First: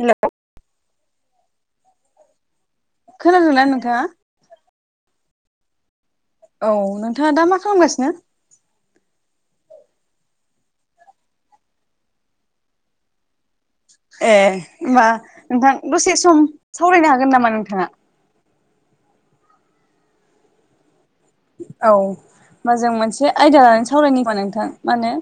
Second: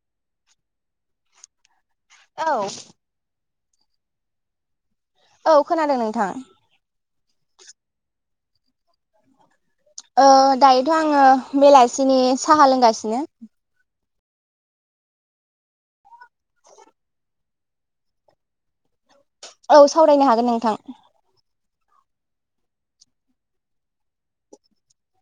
हेल' औ खोनादोंंना नोंथा औ खोनादों नोंथां औ नोंथाङा दा मा खालामगासिनो दायोथ' आङो बेलासिनि साहा लोंगासिनो ए होमबा नोंथां दसे सम सावरायनो हागोन नामा नोंथाङा औ सावरायनो हागोन नोंथां औ होमबा जों मोनसे आयदा लानानै सावरायनि होनबा नोंथां मा होनो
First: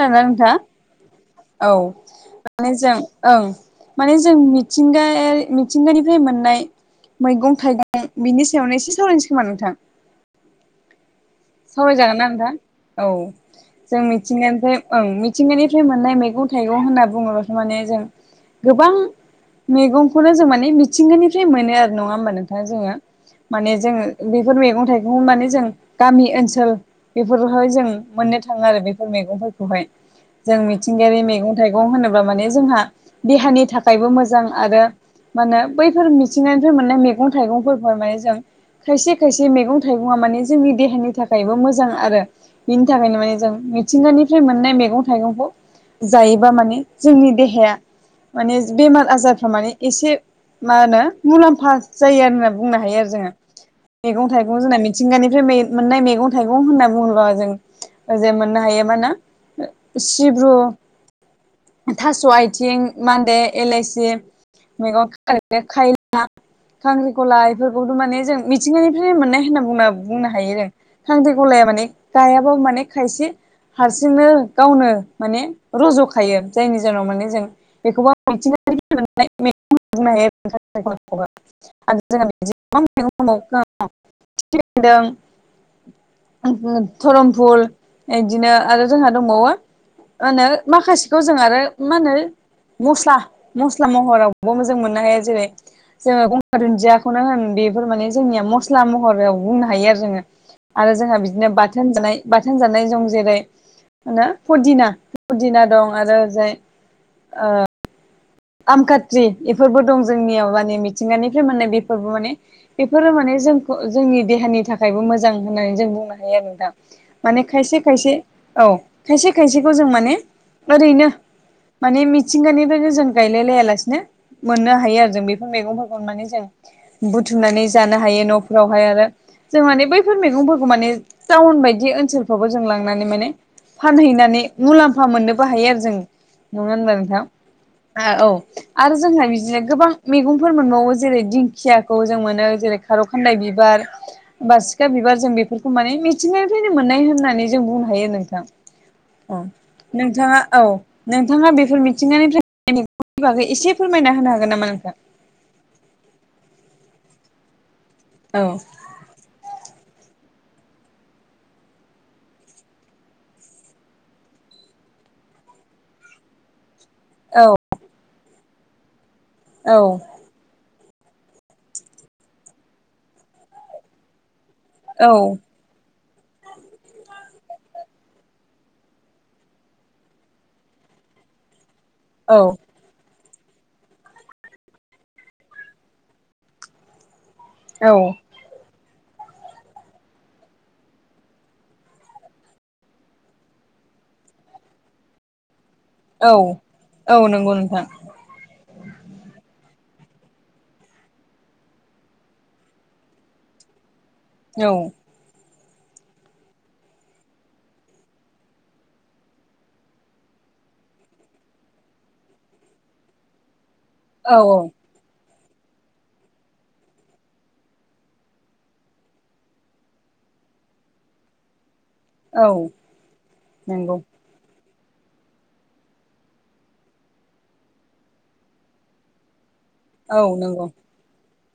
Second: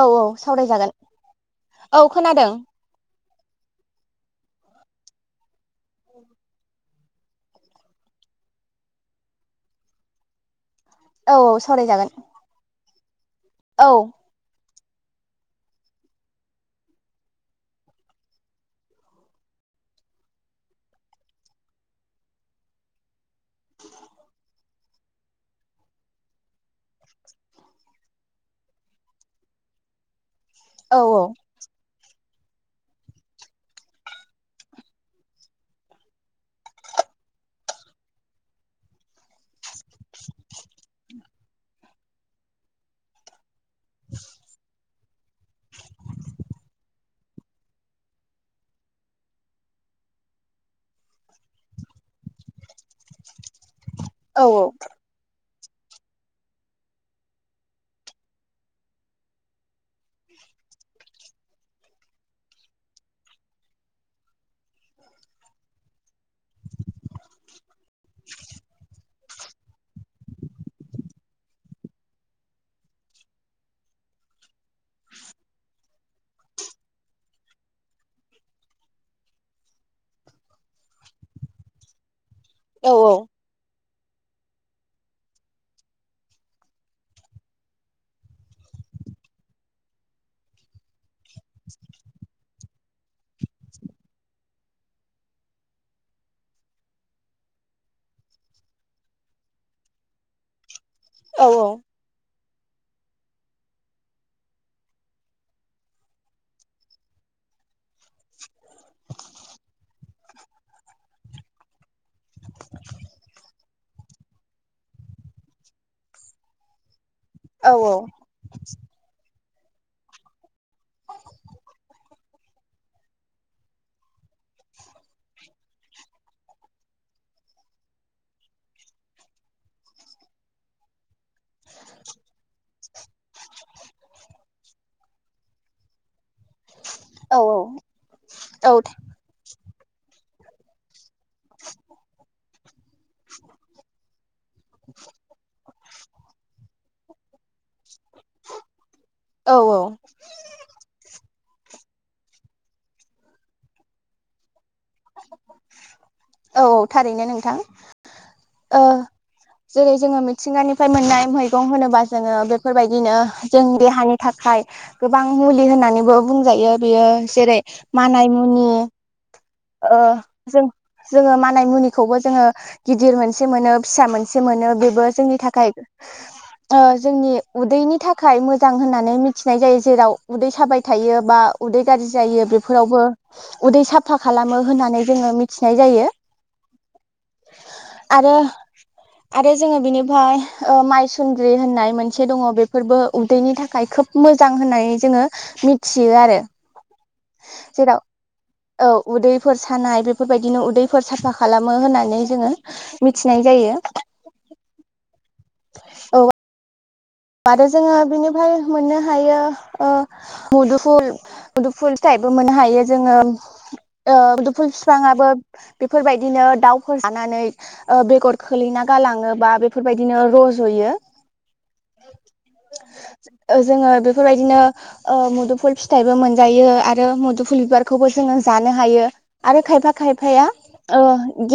औ ना औ सावरायजागोन नोंथाङा औ माने जों ओं माने जों मिथिंगायारि मिथिंगानिफ्राय मोननाय मैगं थाइगं बिनि सायावनो एसे सावरायनोसै खोमा नोंथां औ औ सावराय सावरायजागोन जागोन ना नोंथां औ औ जों मि मिथिंगानिफ्राय ओं मिथिंगानिफ्राय मोननाय मैगं थाइगं होनना बुङोब्लाथ' माने जों गोबां मैगंखौनो जों माने मिथिंगानिफ्राय मोनो आरो नङा होमबा नोंथां जोङो माने जोङो बेफोर मैगं थाइगं माने जों गामि ओनसोल बेफोरावहाय जों मोननो थाङो आरो बेफोर मैगंफोरखौहाय जों औ मिथिंगायारि मैगं थाइगं होनोब्ला माने जोंहा देहानि थाखायबो मोजां आरो मा होनो बैफोर मिथिंगानिफ्राय मोननाय मैगं थाइगंफोरखौहाय माने जों खायसे खायसे मैगं थाइगङा माने जोंनि देहानि थाखायबो मोजां आरो बिनि थाखायनो माने जों मिथिंगानिफ्राय मोननाय मैगं थाइगंखौ जायोबा माने जोंनि देहाया माने बेमार आजारफ्रा माने एसे मा होनो मुलाम्फा जायो आरो होनना बुंनो हायो आरो जोङो मेगं औ थाइगं जोंना मिथिंगानिफ्राय मोननाय मेगं थाइगं होनना बुङोब्ला जों ओरजाय मोननो हायो मा होनो सिब्रु थास' आथिं मान्दे एलायसि मैगं [unintelligible] खाय ला खांख्रिखला इफोरखौबोथ' माने जों मिथिंगानिफ्राय मोननाय होनना बुंनो बुंनो हायो जों खांख्रिखलाया माने गायाबो माने खायसे हारसिंनो गावनो माने रज' खायो जायनि जाहोनाव माने जों बेखौबो मिथिंगानिफ्राय मोननाय मेगं होनना बुंनो हायो आरो नोंथां खांख्रिखलाखौबो आरो जोंहा बिदिनो औ गोबां मैगं दंबावो [unintelligible] खिफि बेनदों [unintelligible] धरमफुल एदिनो आरो जोंहा दंबावो मा होनो माखासेखौ जों आरो मा होनो मस्ला मस्ला महरावबो जों मोननो हाया जेरै जोङो गंगार दुन्दियाखौनो होन बेफोर माने जोंनिया मस्ला महराव बुंनो हायो आरो जोङो आरो जोंहा औ बिदिनो बाथोन जानाय बाथोन जानाय दं जेरै मा होनो पुदिना पुदिना दं आरो ओरैजाय आमखाट्रि इफोरबो दं जोंनियाव माने मिथिंगानिफ्राय माननाय बे फोरबो माने बेफोरो माने जोंखौ जोंनि देहानि थाखायबो मोजां होननानै जों बुंनो हायो आरो नोंथां माने औ खायसे खायसे औ खायसे खायसेखौ जों माने ओरैनो माने मिथिंगानिफ्रायनो जों गायलायलाया लासिनो मोननो हायो आरो जों बेफोर मैगंफोरखौ माने जों बुथुमनानै जानो हायो न'फोरावहाय आरो जों माने बैफोर मैगंफोरखौ माने टाउन बायदि ओनसोलफ्रावबो जों लांनानै माने फानहैनानै मुलाम्फा मोननोबो हायो आरो जों नङा होनबा नोंथाङा औ औ औ आरो जोंहा बिदिनो गोबां मेगंफोर मोनबावो जेरै दिंखियाखौ जों मोनो जेरै खार खान्दाय बिबार बासिखा बिबार जों बेफोरखौ माने मिथिंगानिफ्रायनो मोननाय होननानै जों बुंनो हायो नोंथां औ औ नोंथाङा औ नोंथाङा बेफोर मिथिंगानिफ्राय [unintelligible] बागै एसे फोरमायना होनो हागोन नामा नोंथां औ औ थारैनो नोंथां औ ओ जेरै जोङो मिथिंगानिफ्राय मोननाय मैगं होनोबा जोङो बेफोरबायदिनो जों देहानि थाखाय गोबां मुलि होननानैबो बुंजायो बेयो औ जेरै मानाय मुनि औ ओ जों जोङो मानाय मुनिखौबो जोङो गिदिर मोनसे मोनो फिसा मोनसे मोनो बेबो जोंनि थाखाय [inaudible] ओ जोंनि उदैनि थाखाय मोजां होननानै मिथिनाय जायो जेराव उदै साबाय थायोबा उदै गाज्रि औ जायो बेफोरावबो उदै साफा खालामो होननानै जोङो मिथिनाय जायो। औ आरो आरो जोङो बिनिफ्राय ओ माइसन्द्रि होननाय मोनसे दङ बेफोरबो उदैनि थाखाय खोब मोजां होननानै जोङो मिथियो औ आरो औ नंगौ नोंथां जेराव औ उदैफोर सानाय बेफोरबायदिनो उदैफोर साफा खालामो होननानै जोङो मिथिनाय जायो। औ औ आरो जोङो बिनिफ्राय मोननो हायो ओ मुदुफुल मुदुफुल फिथाइबो मोननो हायो जोङो ओ औ मुदुफुल बिफाङाबो बेफोरबायदिनो दाउफोर जानानै ओ बेगर खोलैना गालाङोबा बेफोरबायदिनो रज'यो। औ ओ जोङो नंगौ बेफोरबायदिनो ओ मुदुफुल फिथाइबो मोनजायो आरो मुदुफुल बिबारखौबो जोङो जानो हायो। आरो खायफा औ खायफाया नंगौ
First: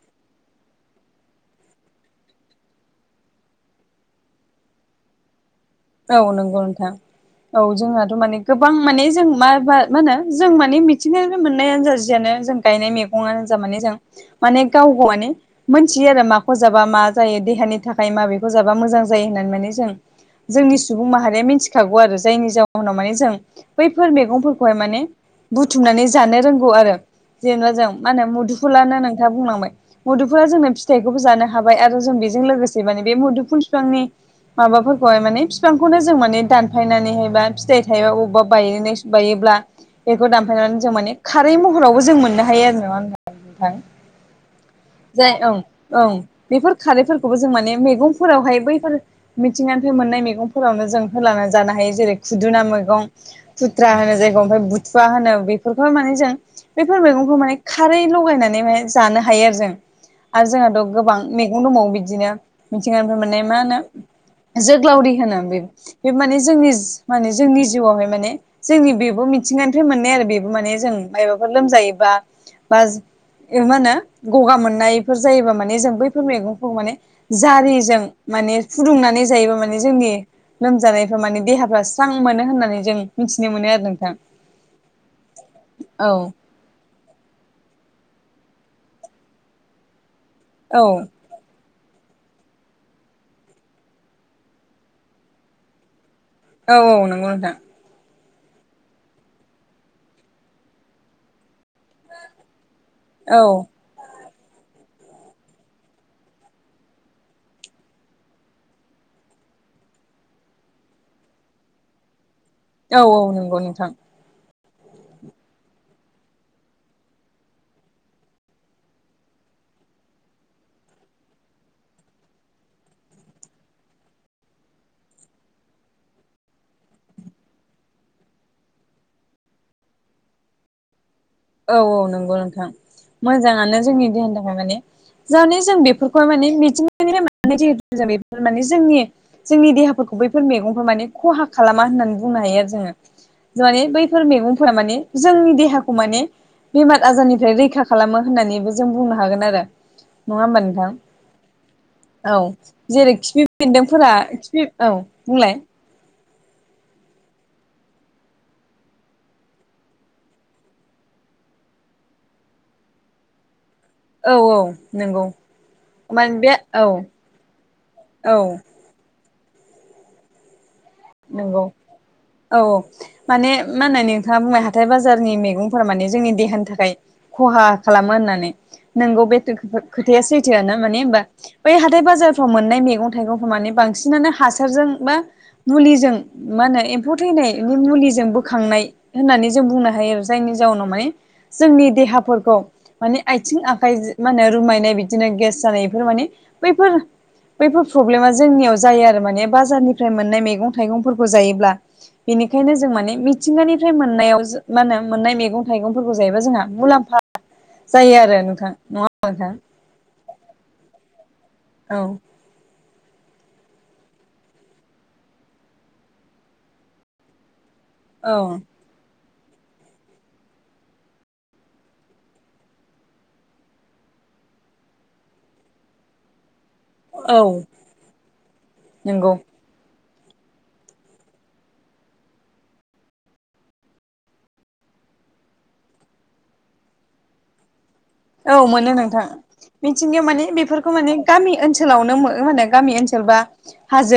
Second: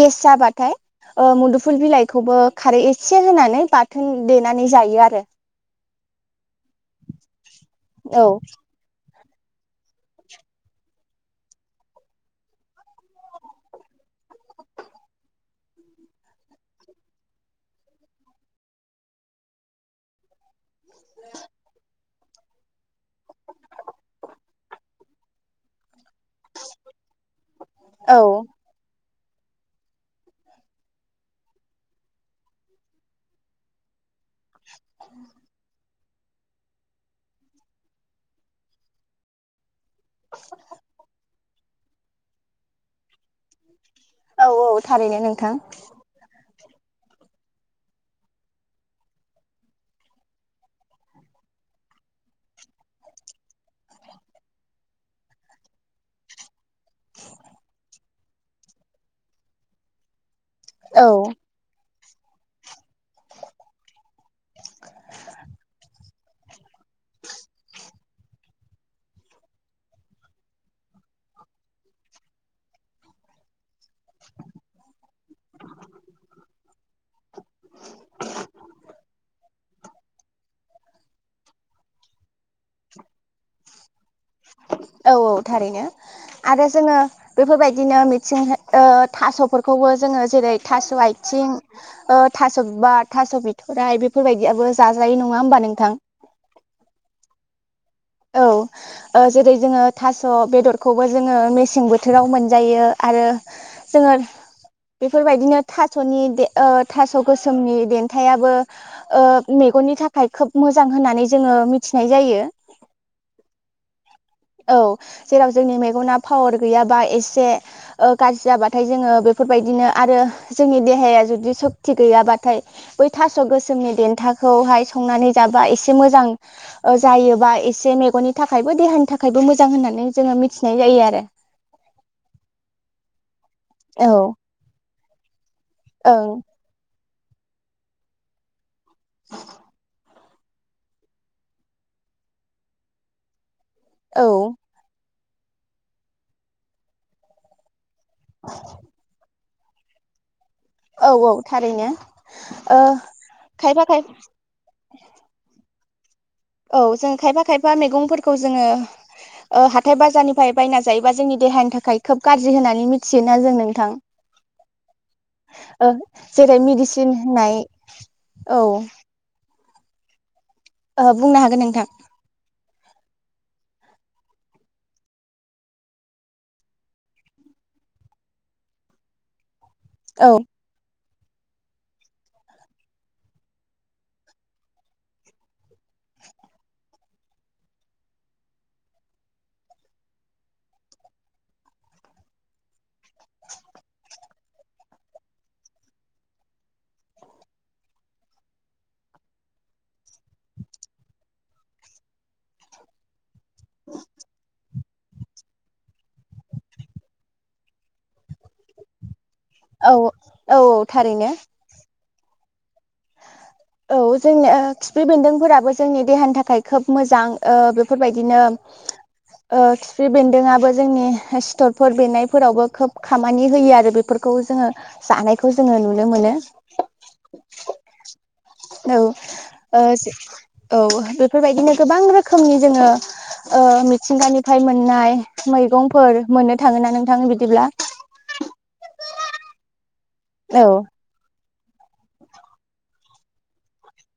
गेस जाबाथाय ओ मुदुफुल बिलाइखौबो खारै एसे होनानै बाथोन देनानै जायो आ रोे औ नंगौ नोंथां औ जोंहाथ' औ माने गोबां माने जों माबा मा होनो जों माने मिथिनाय मोननायानो जा जियानो जों गायनाय मैगङानो जा माने जों माने गाव गावानो मोनथियो आरो माखौ जाबा मा जायो देहानि थाखाय माबेखौ जाबा मोजां जायो होननानै माने जों जोंनि सुबुं माहारिया मिथिखागौ आरो जायनि जाउनाव माने जों बैफोर मैगंफोरखौहाय माने बुथुमनानै जानो रोंगौ आरो जेनेबा जों मा औ होनो मुदुफुलानो नोंथा बुंलांबाय मुदुफुला जोंनो फिथाइखौबो जानो हाबाय आरो जों बेजों लोगोसे माने बे मुदुफुल बिफांनि माबा खौहाय माने फिफांखौनो जों माने दानफायनानैहायबा फिथाइ थायोबा बबेबा बाय बायोब्ला बेखौ दानफायनानै जों माने खारै महरावबो जों मोननो हायो आरो नङा ओमबा नोंथां? औ औ थारैनो जाय नोंथां ओं ओं बेफोर खारैफोरखौबो जों माने मैगंफोरावहाय बैफोर मिथिंगानि [unintelligible] बै मोननाय मैगंफोरावनो जों होलाना जानो हायो जेरै खुदुना मैगं खुथ्रा होनो जायखौ ओमफ्राय बुथुवा होनो बेफोरखौ माने जों बैफोर मैगंखौ माने खारै लगायनानै माने जानो हायो आरो जों आरो जोङो थ' औ गोबां मैगं दंबावो बिदिनो मिथिंगानिफ्राय मोननाय मा होनो जोग्लावरि होनो बे बे माने जोंनि माने जोंनि जिउआवहाय माने जोंनि बेबो मिथिंगानिफ्राय मोननाय आरो बेबो माने जों मायबाफोर लोमजायोबा बा मा होनो गगा मोननायफोर जायोबा माने जों बैफोर मैगंखौ माने जारिजों माने फुदुंनानै बे माने जोंनि लोमजानायफ्रा माने देहाफ्रा स्रां मोनो होननानै जों मिथिनो मोनो आरो नोंथां। औ औ थारैनो औ आरो जोङो बेफोरबायदिनो मिथिं ओ थास'फोरखौबो जोङो जेरै औ थास' आइ थिं ओ थास' बिबार थास' बिथ'राइ बेफोरबायदियाबो जाजायो नङा ओमबा नोंथां? औ औ नंगौ नोंथां औ ओ जेरै जोङो थास' बेदरखौबो जोङो मेसें बोथोराव मोनजायो आरो औ जोङो बेफोरबायदिनो थास'नि थास' गोसोमनि देन्थायाबो मेगननि थाखाय खोब मोजां होननानै जोङो मिथिनाय जायो औ औ नंगौ नोंथां औ जेराव जोंनि मेगना पावार गैयाबा एसे गाज्रि जाबाथाय जोङो बेफोरबायदिनो आरो जोंनि देहाया जुदि सक्ति गैयाबाथाय बै थास' गोसोमनि देन्थाखौहाय संनानै जाबा एसे मोजां जायोबा एसे मेगननि थाखायबो देहानि थाखायबो मोजां होननानै जोङो मिथिनाय जायो आरो औ औ नंगौ नोंथां मोजाङानो जोंनि औ देहानि थाखाय माने जानि जों बे फोरखौ ओं माने मिथिं बेफोर माने जोंनि [unintelligible] जोंनि देहाफोरखौ बैफोर मैगंफोरा माने खहा खालामा होननानै बुंनो हायो आरो जोङो माने बैफोर औ मैगंफोरा माने जोंनि देहाखौ माने बेमार आजारनिफ्राय रैखा खालामो होननानैबो जों बुंनो हागोन आरो नङा होमबा नों औ औ थारैनो थां औ ओ जेरै खिफि खायफा खाय बेन्दोंफोरा खिफि औ बुंलाय औ जों खायफा खायफा मैगंफोरखौ जोङो हाथाय बाजारनिफ्राय बायना जायोबा जोंनि देहानि थाखाय खोब गाज्रि होननानै मिथियोना जों नोंथां औ औ नंगौ माने बे जेरै औ मेडिसिन होननाय औ ओहो बुंनो हागोन नंगौ नोंथां औ माने मा होनो नोंथाङा बुंबाय हाथाय बाजारनि मैगंफोरा माने जोंनि देहानि थाखाय खहा खालामो होननानै नोंगौ बे खोथाया औ सैथोआ ना माने होमबा बै हाथाय बाजारफ्राव मोननाय मैगं थाइगंफोरा माने बांसिनानो हासारजों बा मुलिजों मा होनो एम्फौ थैनायनायनि मुलिजों बोखांनाय होननानै जों बुंनो हायो आरो जायनि जाउनाव माने जोंनि देहाफोरखौ माने आथिं आखाय मा होनो रुमायनाय बिदिनो गेस जानाय बेफोर माने बैफोर बैफोर प्रब्लेमा जोंनियाव जायो आरो माने बाजारनिफ्राय मोननाय मैगं थाइगंफोरखौ जायोब्ला बेनिखायनो जों माने मिथिंगानिफ्राय मोननायाव मा होनो मोननाय मैगं थाइगंफोरखौ जायोबाय जोंहा मुलाम जायो आरो नोंथां नङा होमबा नोंथां औ औ औ थारैनो औ औ जोंनि खिफि बेन्दोंफोराबो जोंनि देहानि थाखाय खोब मोजां ओ बेफोरबायदिनो औ खिफि बेन्दोङाबो जोंनि सिथरफोर बेरनायफोरावबो खोब खामानि होयो आरो बेफोर खौ जोङो जानायखौ जोङो नुनो मोनो औ औ नंगौ ओ औ बेफोरबायदिनो गोबां रोखोमनि जोङो ओ मिथिंगानिफ्राय मोननाय मैगंफोर मोननो थाङो ना नोंथां बिदिब्ला औ मोनो नोंथां मिथिंगायाव माने औ बेफोरखौ माने गामि ओनसोलावनो मो माने गामि ओनसोलबा हाजो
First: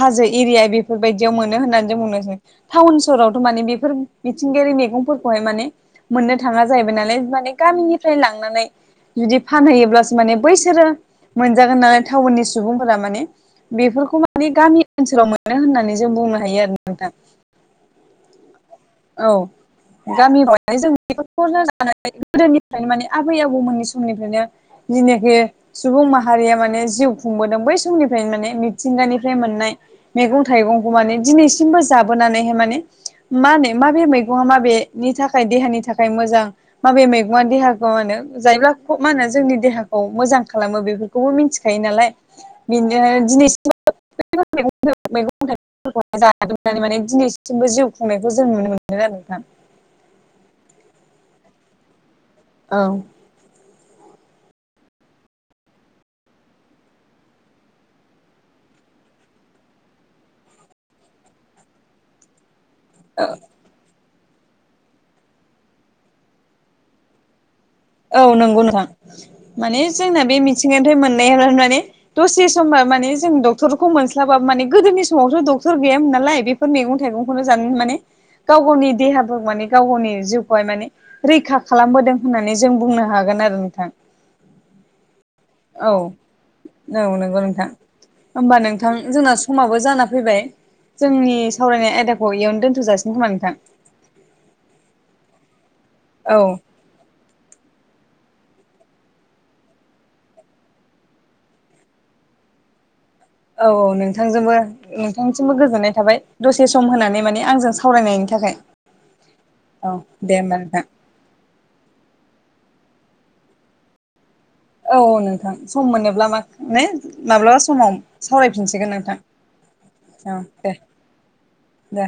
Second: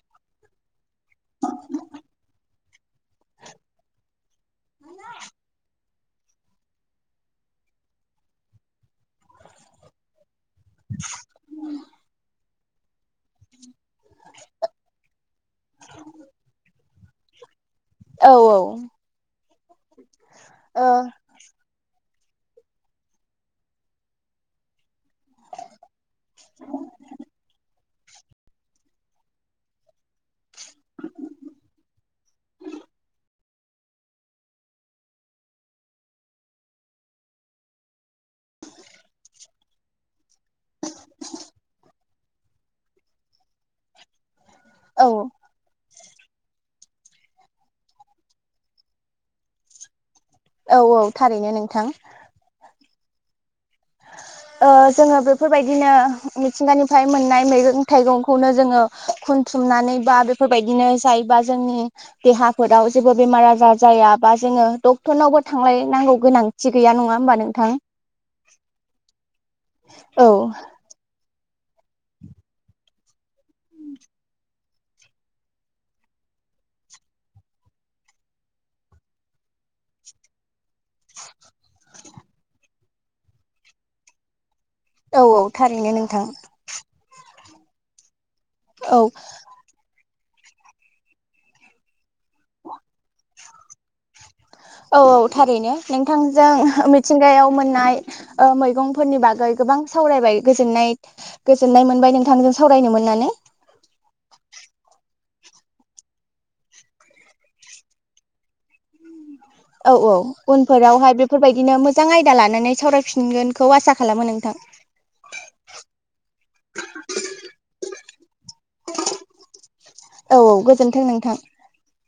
हाजो एरिया बेफोरबायदियाव मोनो होननानै जों बुंनोसै टाउन सहरावथ' माने बेफोर मिथिंगायारि मैगंफोरखौहाय माने मोननो थाङा जाहैबाय नालाय माने गामिनि फ्राय लांनानै जुदि फानहै माने बैसोरो मोनजागोन नालाय टाउननि सु सुबुंफोरा माने बेफोरखौ माने गामि ओनसोलाव मोनो होननानै जों बुंनो हायो आरो नोंथां औ औ औ गामियाव [unintelligible] ओ [unintelligible] जानाय गोदोनिफ्रायनो माने आबै आबौमोननि समनिफ्रायनो जेनाखि सुबुं माहारिया माने जिउ खुंबोदों बै समनिफ्रायनो माने मिथिंगानिफ्राय मोननाय मैगं थाइगंखौ माने दिनैसिमबो जाबोनानैहाय माने मा होनो माबे मैगंआ माबेनि थाखाय देहानि थाखाय मोजां माबे मैगंआ देहाखौ मा होनो जायोब्ला ख मा होनो जोंनि देहाखौ मोजां खालामो बेफोरखौ बेखौबो मिनथिखायो नालाय बेनो दिनैस [unintelligible] दिनैसिमबो औ जिउ खुंनायखौ जों नुनो मोनो आरो नोंथां औ औ थारैनो नोंथां औ ओ जोङो बेफोरबायदिनो मिथिंगानिफ्राय मोननाय मैगं थाइगंखौनो जोङो खुनथुमनानै बा बेफोरबायदिनो जायोबा जोंनि देहाफोराव जेबो औ बेमार आजार जायाबा जोङो डक्टरनावबो थांलायनांगौ गोनांथि गैया नङा होमबा नोंथां औ नंगौ नोंथां माने जोंना औ बे मिथिंगानिफ्राय मोननायानो माने दसे समबा माने जों डक्टरखौ मोनस्लाबा माने गोदोनि समावथ' डक्टर गैयामोन नालाय बे फोर मैगं थाइगंखौनो जानानै माने गाव गावनि देहा माने गाव गावनि जिउखौहाय माने रैखा खालामबोदों होननानै जों बुंनो हागोन आरो नोंथां औ औ औ थारैनो नोंथां औ नंगौ नोंथां होमबा नोंथां औ जोंना समाबो जाना फैबाय जोंनि सावरायनाय आयदाखौ इयावनो दोनथ'जासिगोन खोमा नोंथां औ औ थारैनो औ नोंथांजों अमित मिथिंगायाव मोननाय ओ मैगंफोरनि बागै गोबां सावरायबाय गोजोननाय गोजोननाय मोनबाय नोंथांजों सावरायनो मोननानै औ औ नोंथांजोंबो नोंथांनिसिमबो गोजोननाय थाबाय दसे सम होनानै माने आंजों सावरायनायनि थाखाय औ औ दे होमबा नोंथां उनफोरावहाय बेफोरबायदिनो मोजां आयदा लानानै सावरायफिनगोनखौ आसा खालामो नोंथां औ नोंथां सम मोनोब्ला माने माब्लाबा समाव सावरायफिनसिगोन नोंथां औ दे दे